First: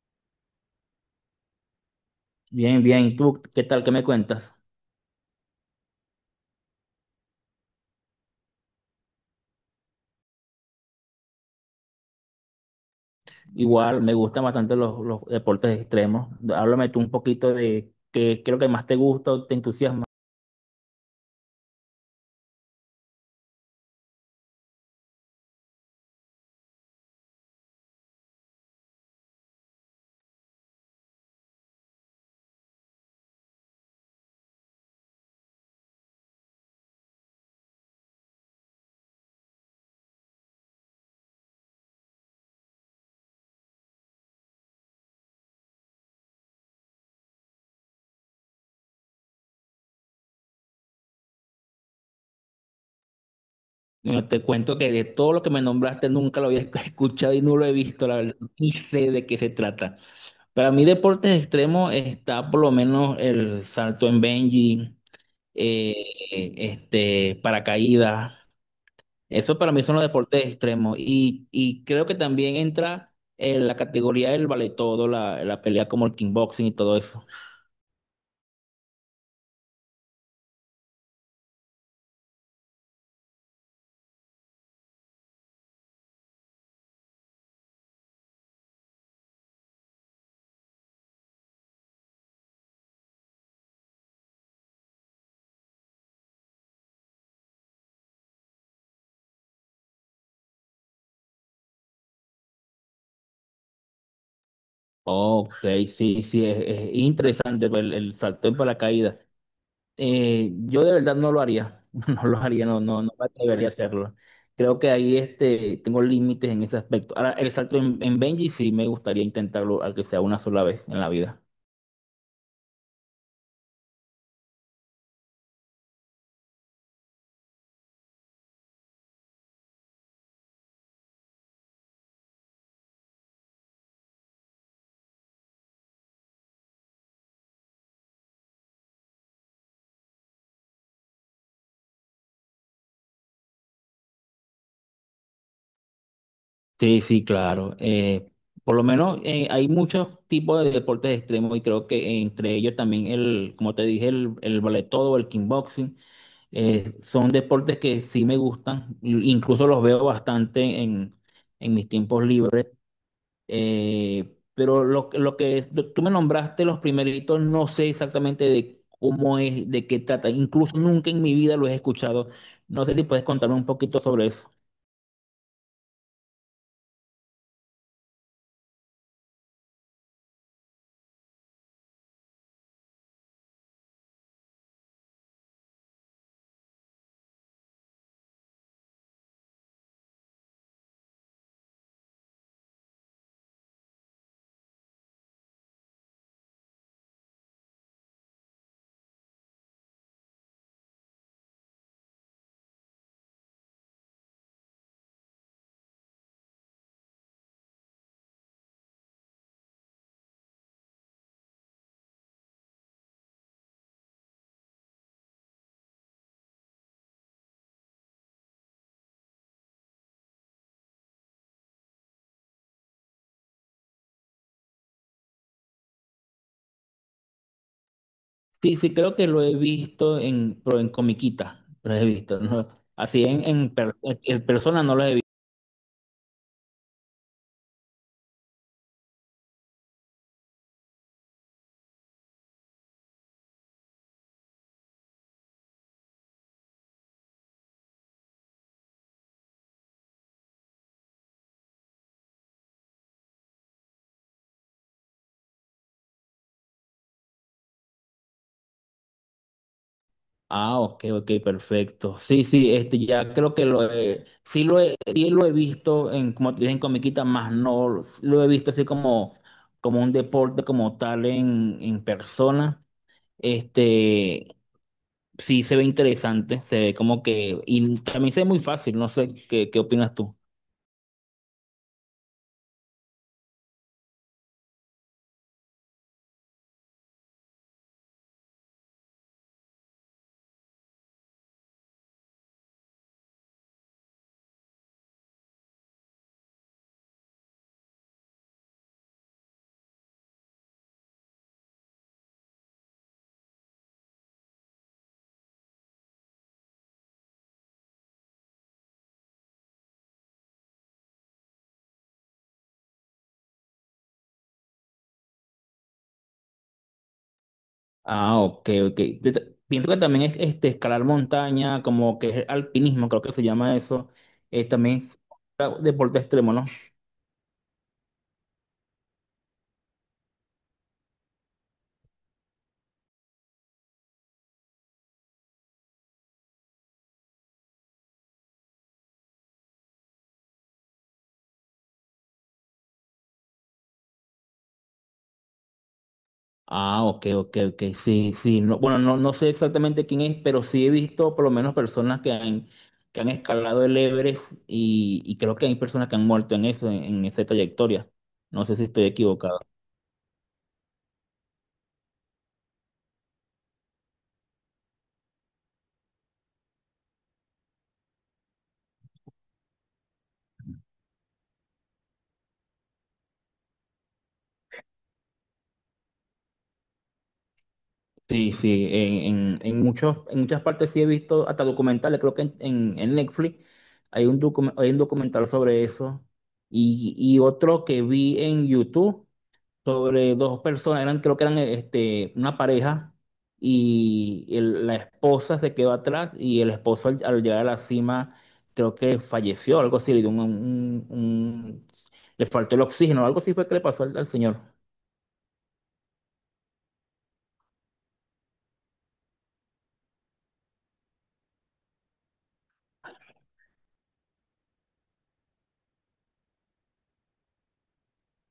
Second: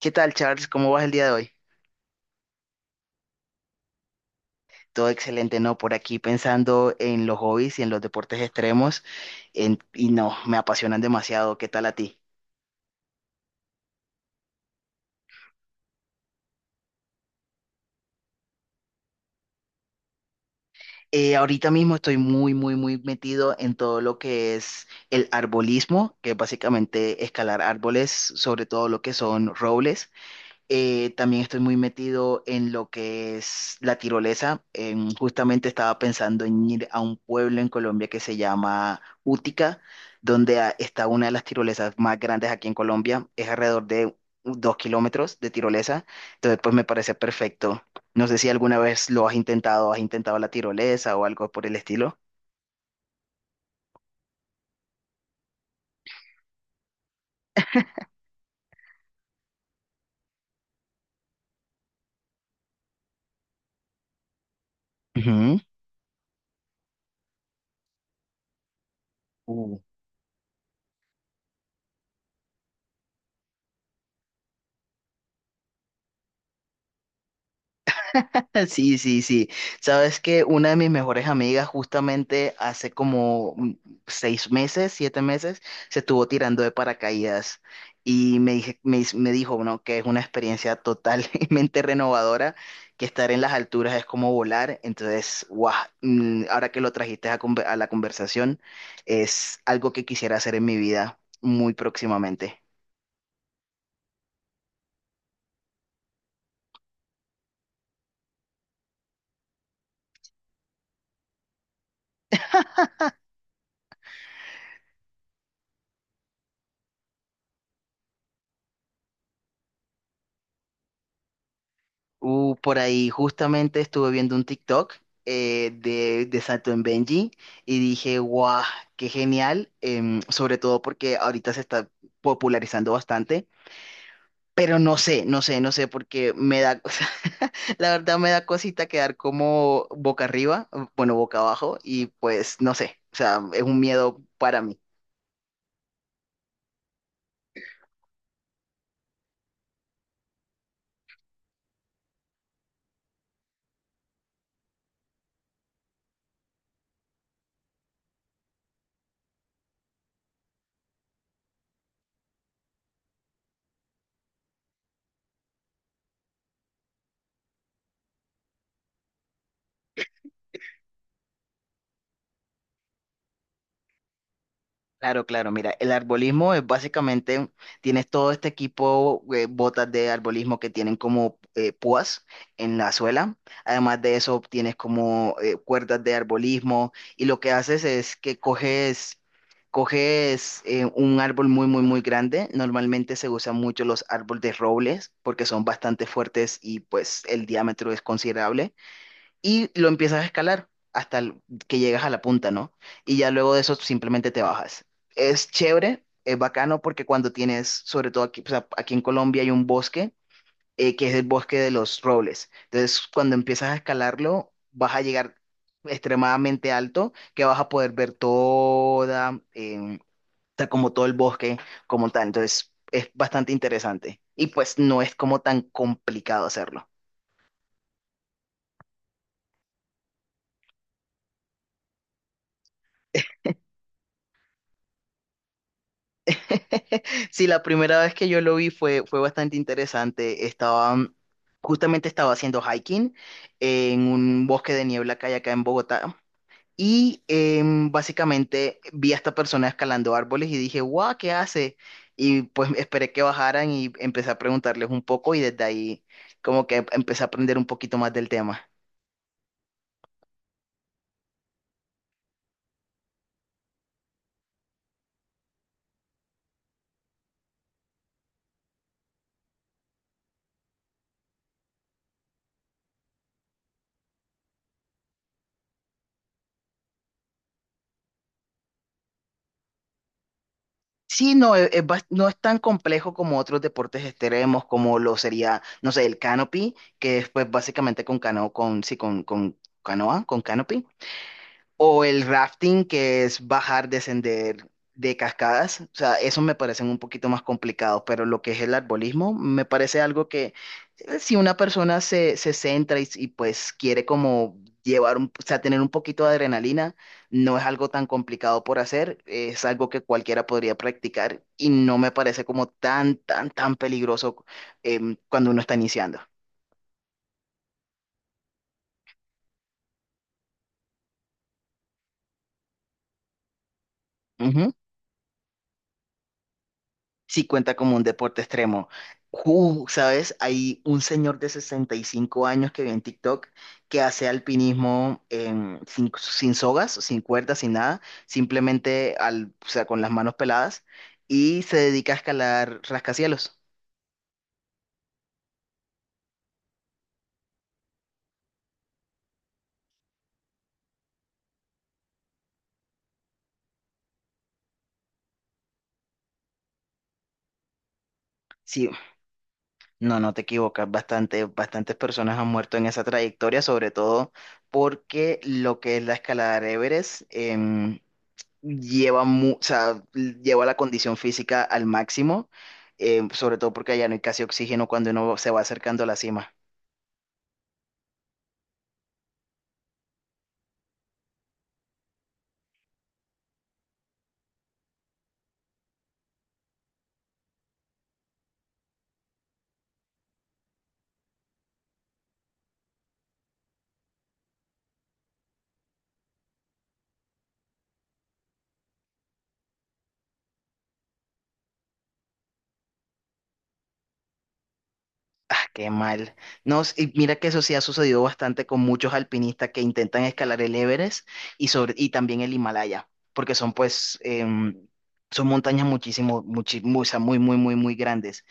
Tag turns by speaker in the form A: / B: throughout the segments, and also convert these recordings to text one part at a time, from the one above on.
A: ¿Qué tal, Charles? ¿Cómo vas el día de hoy?
B: Bien, bien. ¿Y tú qué tal? ¿Qué me cuentas?
A: Todo excelente, ¿no? Por aquí pensando en los hobbies y en los deportes extremos, no, me apasionan demasiado. ¿Qué tal a ti?
B: Igual, me gustan bastante los deportes extremos. Háblame tú un poquito de qué es lo que más te gusta o te entusiasma.
A: Ahorita mismo estoy muy metido en todo lo que es el arbolismo, que es básicamente escalar árboles, sobre todo lo que son robles. También estoy muy metido en lo que es la tirolesa. Justamente estaba pensando en ir a un pueblo en Colombia que se llama Útica, donde está una de las tirolesas más grandes aquí en Colombia. Es alrededor de 2 kilómetros de tirolesa. Entonces, pues me parece perfecto. No sé si alguna vez lo has intentado la tirolesa o algo por el estilo.
B: Bueno, te cuento que de todo lo que me nombraste nunca lo había escuchado y no lo he visto, la verdad. Ni sé de qué se trata. Para mí, deportes extremos está por lo menos el salto en bungee, eh, paracaídas. Eso para
A: Ujú.
B: mí son los deportes extremos. Y creo que también entra en la categoría del vale todo, la pelea como el kickboxing y todo eso.
A: Sí, sí, sí. Sabes que una de mis mejores amigas justamente hace como 6 meses, 7 meses, se estuvo tirando de paracaídas y me, dije- me, dis- me dijo, ¿no?, que es una experiencia totalmente renovadora, que estar en las alturas es como volar. Entonces, guau, ahora que lo trajiste a, a la conversación, es algo que quisiera hacer en mi vida muy próximamente.
B: Ok, sí, sí, es interesante el salto en paracaídas. Yo de verdad no lo haría. No lo haría, no, no, no me atrevería a hacerlo. Creo que ahí tengo límites en ese aspecto. Ahora, el salto en Benji sí me gustaría intentarlo, al que sea una sola vez en la vida.
A: Por ahí justamente estuve viendo un TikTok de Sato en Benji y dije, guau, qué genial, sobre todo porque ahorita se está popularizando bastante, pero no sé, porque me da, o sea, la verdad me da cosita quedar como boca arriba, bueno, boca abajo y pues no sé, o sea, es un miedo para mí.
B: Sí, sí, claro. Por lo menos hay muchos tipos de deportes extremos y creo que entre ellos también el, como te dije, el ballet todo, el kickboxing, son deportes que sí me gustan, incluso los veo bastante en mis tiempos libres. Pero lo que es... tú me nombraste los primeritos, no sé exactamente de cómo es, de qué trata, incluso nunca en mi vida lo he escuchado. No sé si puedes contarme un poquito sobre eso.
A: Claro, claro, mira, el arbolismo es básicamente, tienes todo este equipo, botas de arbolismo que tienen como púas en la suela, además de eso tienes como cuerdas de arbolismo y lo que haces es que coges, un árbol muy grande, normalmente se usan mucho los árboles de robles porque son bastante fuertes y pues el diámetro es considerable y lo empiezas a escalar que llegas a la punta, ¿no? Y ya luego de eso simplemente te bajas. Es chévere, es bacano porque cuando tienes, sobre todo aquí, o sea, aquí en Colombia hay un bosque que es el bosque de los robles. Entonces, cuando empiezas a escalarlo, vas a llegar extremadamente alto que vas a poder ver toda, o sea, como todo el bosque como tal. Entonces, es bastante interesante y pues no es como tan complicado hacerlo.
B: Sí, sí, creo que lo he visto en, pero en comiquita, lo he visto, ¿no? Así en, en persona no lo he visto.
A: Sí, la primera vez que yo lo vi fue, fue bastante interesante. Estaba, justamente estaba haciendo hiking en un bosque de niebla que hay acá en Bogotá. Y básicamente vi a esta persona escalando árboles y dije, guau, ¿qué hace? Y pues esperé que bajaran y empecé a preguntarles un poco y desde ahí como que empecé a aprender un poquito más del tema.
B: Ah, ok, ok, perfecto. Sí, sí, ya creo que lo he, sí lo he, sí lo he visto en, como te dije, en comiquita, más no lo he visto así como, como un deporte como tal en persona. Este, sí se ve interesante, se ve como que, y también se ve muy fácil, no sé, ¿qué, qué opinas tú?
A: Sí, no, es, no es tan complejo como otros deportes extremos, como lo sería, no sé, el canopy, que es pues básicamente con canoa, con canopy. O el rafting, que es bajar, descender de cascadas. O sea, esos me parecen un poquito más complicados, pero lo que es el arbolismo me parece algo que si una persona se, se centra y pues quiere como llevar, o sea, tener un poquito de adrenalina, no es algo tan complicado por hacer, es algo que cualquiera podría practicar y no me parece como tan peligroso cuando uno está iniciando.
B: Ah, ok, ok. Pienso que también es escalar montaña, como que es alpinismo, creo que se llama eso. También es deporte extremo, ¿no?
A: Sí cuenta como un deporte extremo. ¿Sabes? Hay un señor de 65 años que vi en TikTok que hace alpinismo sin sogas, sin cuerdas, sin nada, simplemente al, o sea, con las manos peladas y se dedica a escalar rascacielos.
B: Ah, ok, ok, ok. Sí, sí. No, bueno, no, no sé exactamente quién es, pero sí he visto por lo menos personas que han escalado el Everest y creo que hay personas que han muerto en eso, en esa trayectoria. No sé si
A: Sí,
B: estoy equivocado.
A: no, no te equivocas, bastante, bastantes personas han muerto en esa trayectoria, sobre todo porque lo que es la escalada de Everest, lleva, o sea, lleva la condición física al máximo, sobre todo porque allá no hay casi oxígeno cuando uno se va acercando a la cima.
B: Sí, sí, en muchos, en muchas partes sí he visto hasta documentales, creo que en Netflix hay hay un documental sobre eso y otro que vi en YouTube sobre dos personas, eran, creo que eran una pareja y la esposa se quedó atrás y el esposo al llegar a la cima creo que falleció, algo así, le dio le faltó el oxígeno, algo así fue que le pasó al señor.
A: Ah, qué mal. No, y mira que eso sí ha sucedido bastante con muchos alpinistas que intentan escalar el Everest y, sobre, y también el Himalaya, porque son pues, son montañas muchísimo, o sea, muy grandes.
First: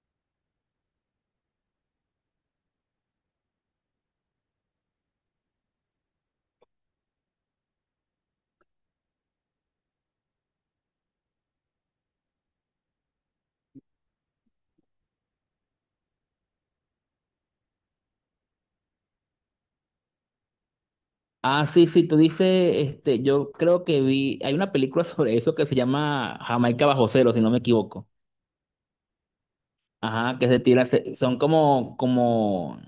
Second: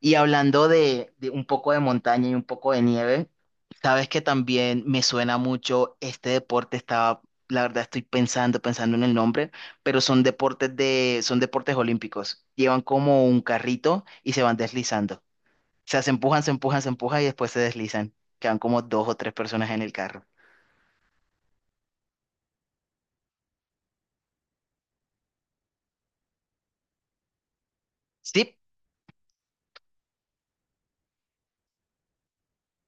A: Y hablando de un poco de montaña y un poco de nieve, sabes que también me suena mucho este deporte, estaba, la verdad estoy pensando, pensando en el nombre, pero son deportes de, son deportes olímpicos. Llevan como un carrito y se van deslizando. O sea, se empujan y después se deslizan. Quedan como dos o tres personas en el carro.
B: Ah, sí, sí, tú dices, yo creo que vi, hay una película sobre eso que se llama Jamaica bajo cero, si no me equivoco.
A: Sí,
B: Ajá, que son como, como,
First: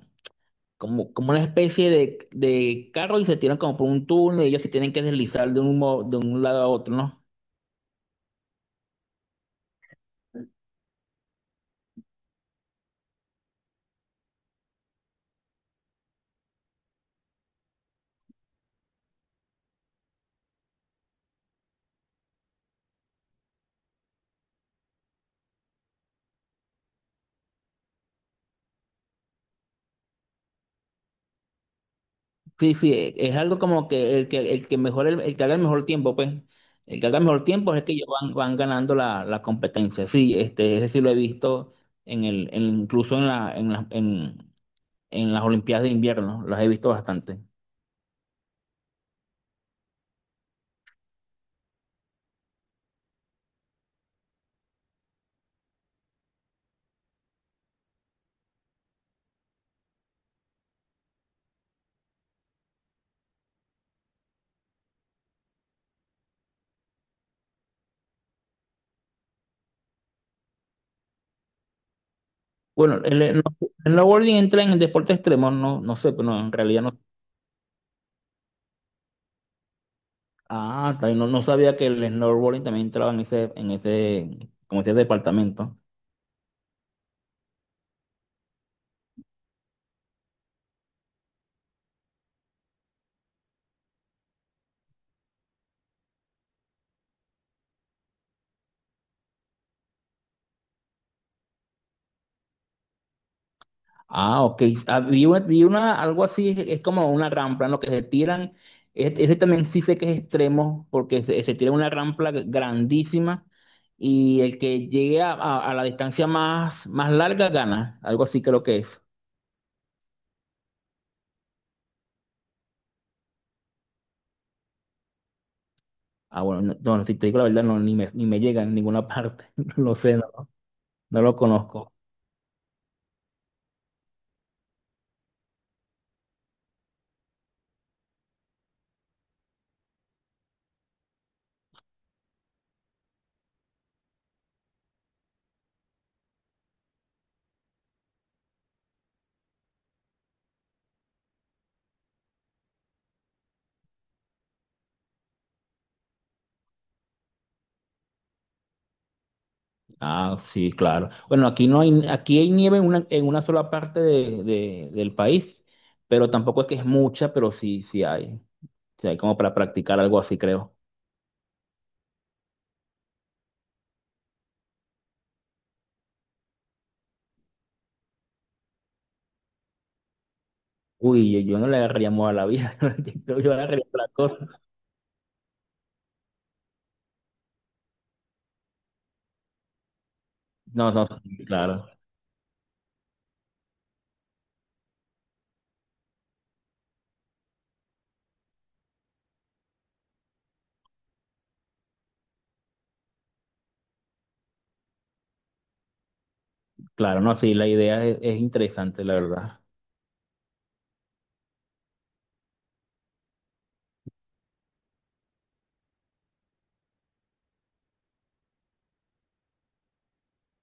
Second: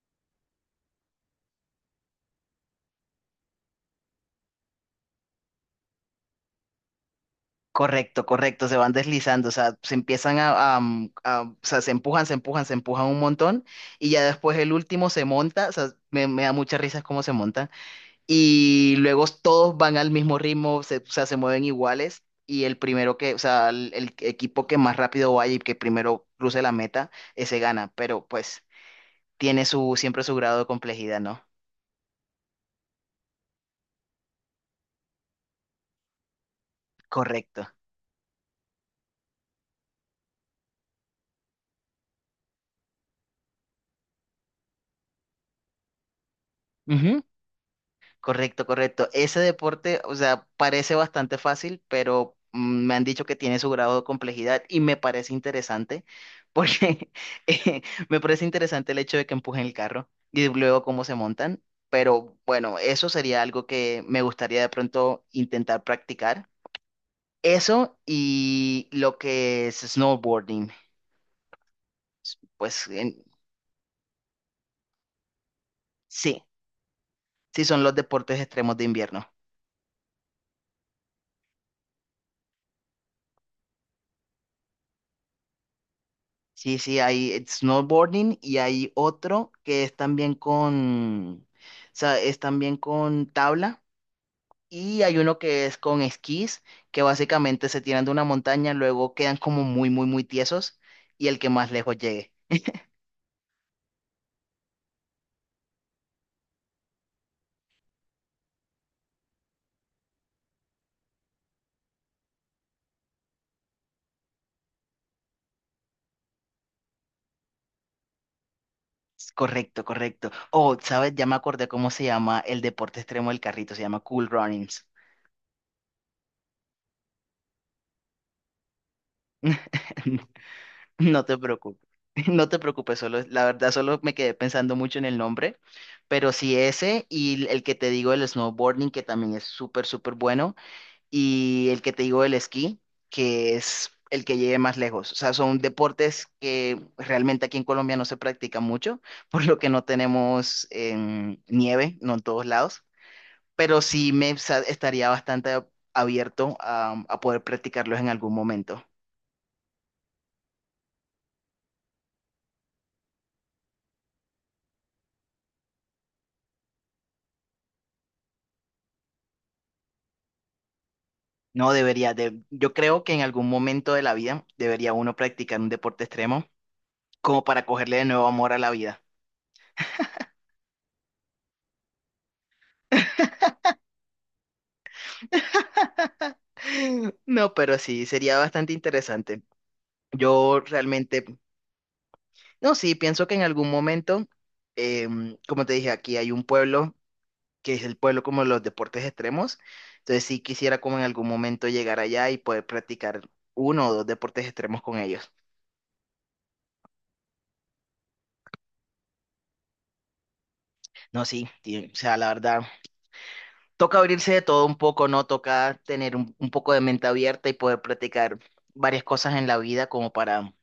B: como, como una especie de carro y se tiran como por un túnel y ellos se tienen que deslizar de de un lado a otro, ¿no?
A: correcto, correcto, se van deslizando, o sea, se empiezan o sea, se empujan un montón y ya después el último se monta, o sea, me da mucha risa cómo se montan y luego todos van al mismo ritmo, se, o sea, se mueven iguales y el primero que, o sea, el equipo que más rápido vaya y que primero cruce la meta, ese gana, pero pues tiene su, siempre su grado de complejidad, ¿no?
B: Sí, sí, es algo como que el que, el que mejor, el que haga el mejor tiempo, pues, el que haga el mejor
A: Correcto.
B: tiempo es el que ellos van, van ganando la competencia. Sí, ese sí lo he visto en incluso en la, en la, en las Olimpiadas de invierno, las he visto bastante.
A: Correcto, correcto. Ese deporte, o sea, parece bastante fácil, pero me han dicho que tiene su grado de complejidad y me parece interesante, porque eh, me parece interesante el hecho de que empujen el carro y luego cómo se montan. Pero bueno, eso sería algo que me gustaría de pronto intentar practicar. Eso y lo que es snowboarding, pues
B: Bueno,
A: en-
B: el snowboarding entra en el deporte extremo, no, no sé, pero
A: sí,
B: en realidad no.
A: sí son los deportes extremos de invierno.
B: Ah, está bien, no, no sabía que el snowboarding también entraba en ese, como ese departamento.
A: Sí, sí, hay snowboarding y hay otro que es también con, o sea, es también con tabla y hay uno que es con esquís, que básicamente se tiran de una montaña, luego quedan como muy tiesos y el que más lejos llegue.
B: Ah, ok. Ah, algo así, es como una rampa en lo que se tiran. Ese también sí sé que es extremo, porque se tira una rampa grandísima y el que llegue a la distancia más, más larga gana. Algo así creo que es.
A: Es correcto, correcto. Oh, ¿sabes? Ya me acordé cómo se llama el deporte extremo del carrito, se llama Cool Runnings.
B: Ah, bueno, no, no, si te digo la verdad, no, ni me llega en ninguna parte. No lo sé, no, no
A: No
B: lo
A: te preocupes,
B: conozco.
A: no te preocupes, solo, la verdad solo me quedé pensando mucho en el nombre, pero sí ese y el que te digo del snowboarding, que también es súper bueno, y el que te digo del esquí, que es el que llegue más lejos. O sea, son deportes que realmente aquí en Colombia no se practican mucho, por lo que no tenemos nieve, no en todos lados, pero estaría bastante abierto a poder practicarlos en algún momento.
B: Ah, sí, claro. Bueno, aquí no hay, aquí hay nieve en una sola parte de, del país, pero tampoco es que es mucha, pero sí, sí hay. Sí hay como para practicar algo así, creo.
A: No debería, de, yo creo que en algún momento de la vida debería uno practicar un deporte extremo como para cogerle de nuevo amor a la vida.
B: Uy, yo no le agarraría amor a la vida, yo creo que yo le agarraría otra cosa.
A: No, pero sí, sería bastante interesante. Yo
B: No, no,
A: realmente,
B: sí, claro,
A: no, sí, pienso que en algún momento, como te dije, aquí hay un pueblo que es el pueblo como de los deportes extremos. Entonces sí quisiera como en algún momento llegar allá y poder practicar uno o dos deportes extremos con ellos.
B: claro, no, sí, la idea es interesante, la verdad.
A: No, sí, o sea, la verdad, toca abrirse de todo un poco, ¿no? Toca tener un poco de mente abierta y poder practicar varias cosas en la vida como para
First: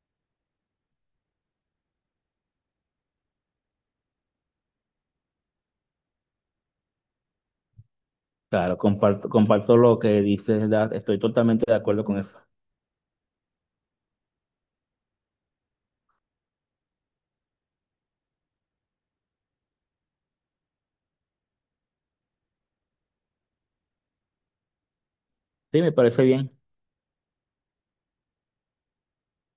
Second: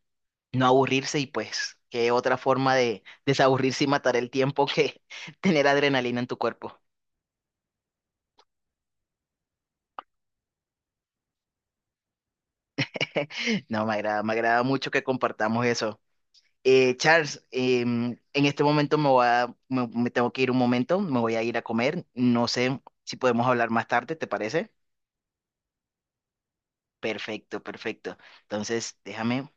A: no aburrirse y pues qué otra forma de desaburrirse y matar el tiempo que tener adrenalina en tu cuerpo.
B: Claro, comparto, comparto lo que dices, estoy totalmente de acuerdo con eso.
A: No, me agrada mucho que compartamos eso. Charles, en este momento me voy a- me me tengo que ir un momento, me voy a ir a comer. No sé si podemos hablar más tarde, ¿te parece?
B: Sí, me parece bien.
A: Perfecto, perfecto. Entonces, déjame.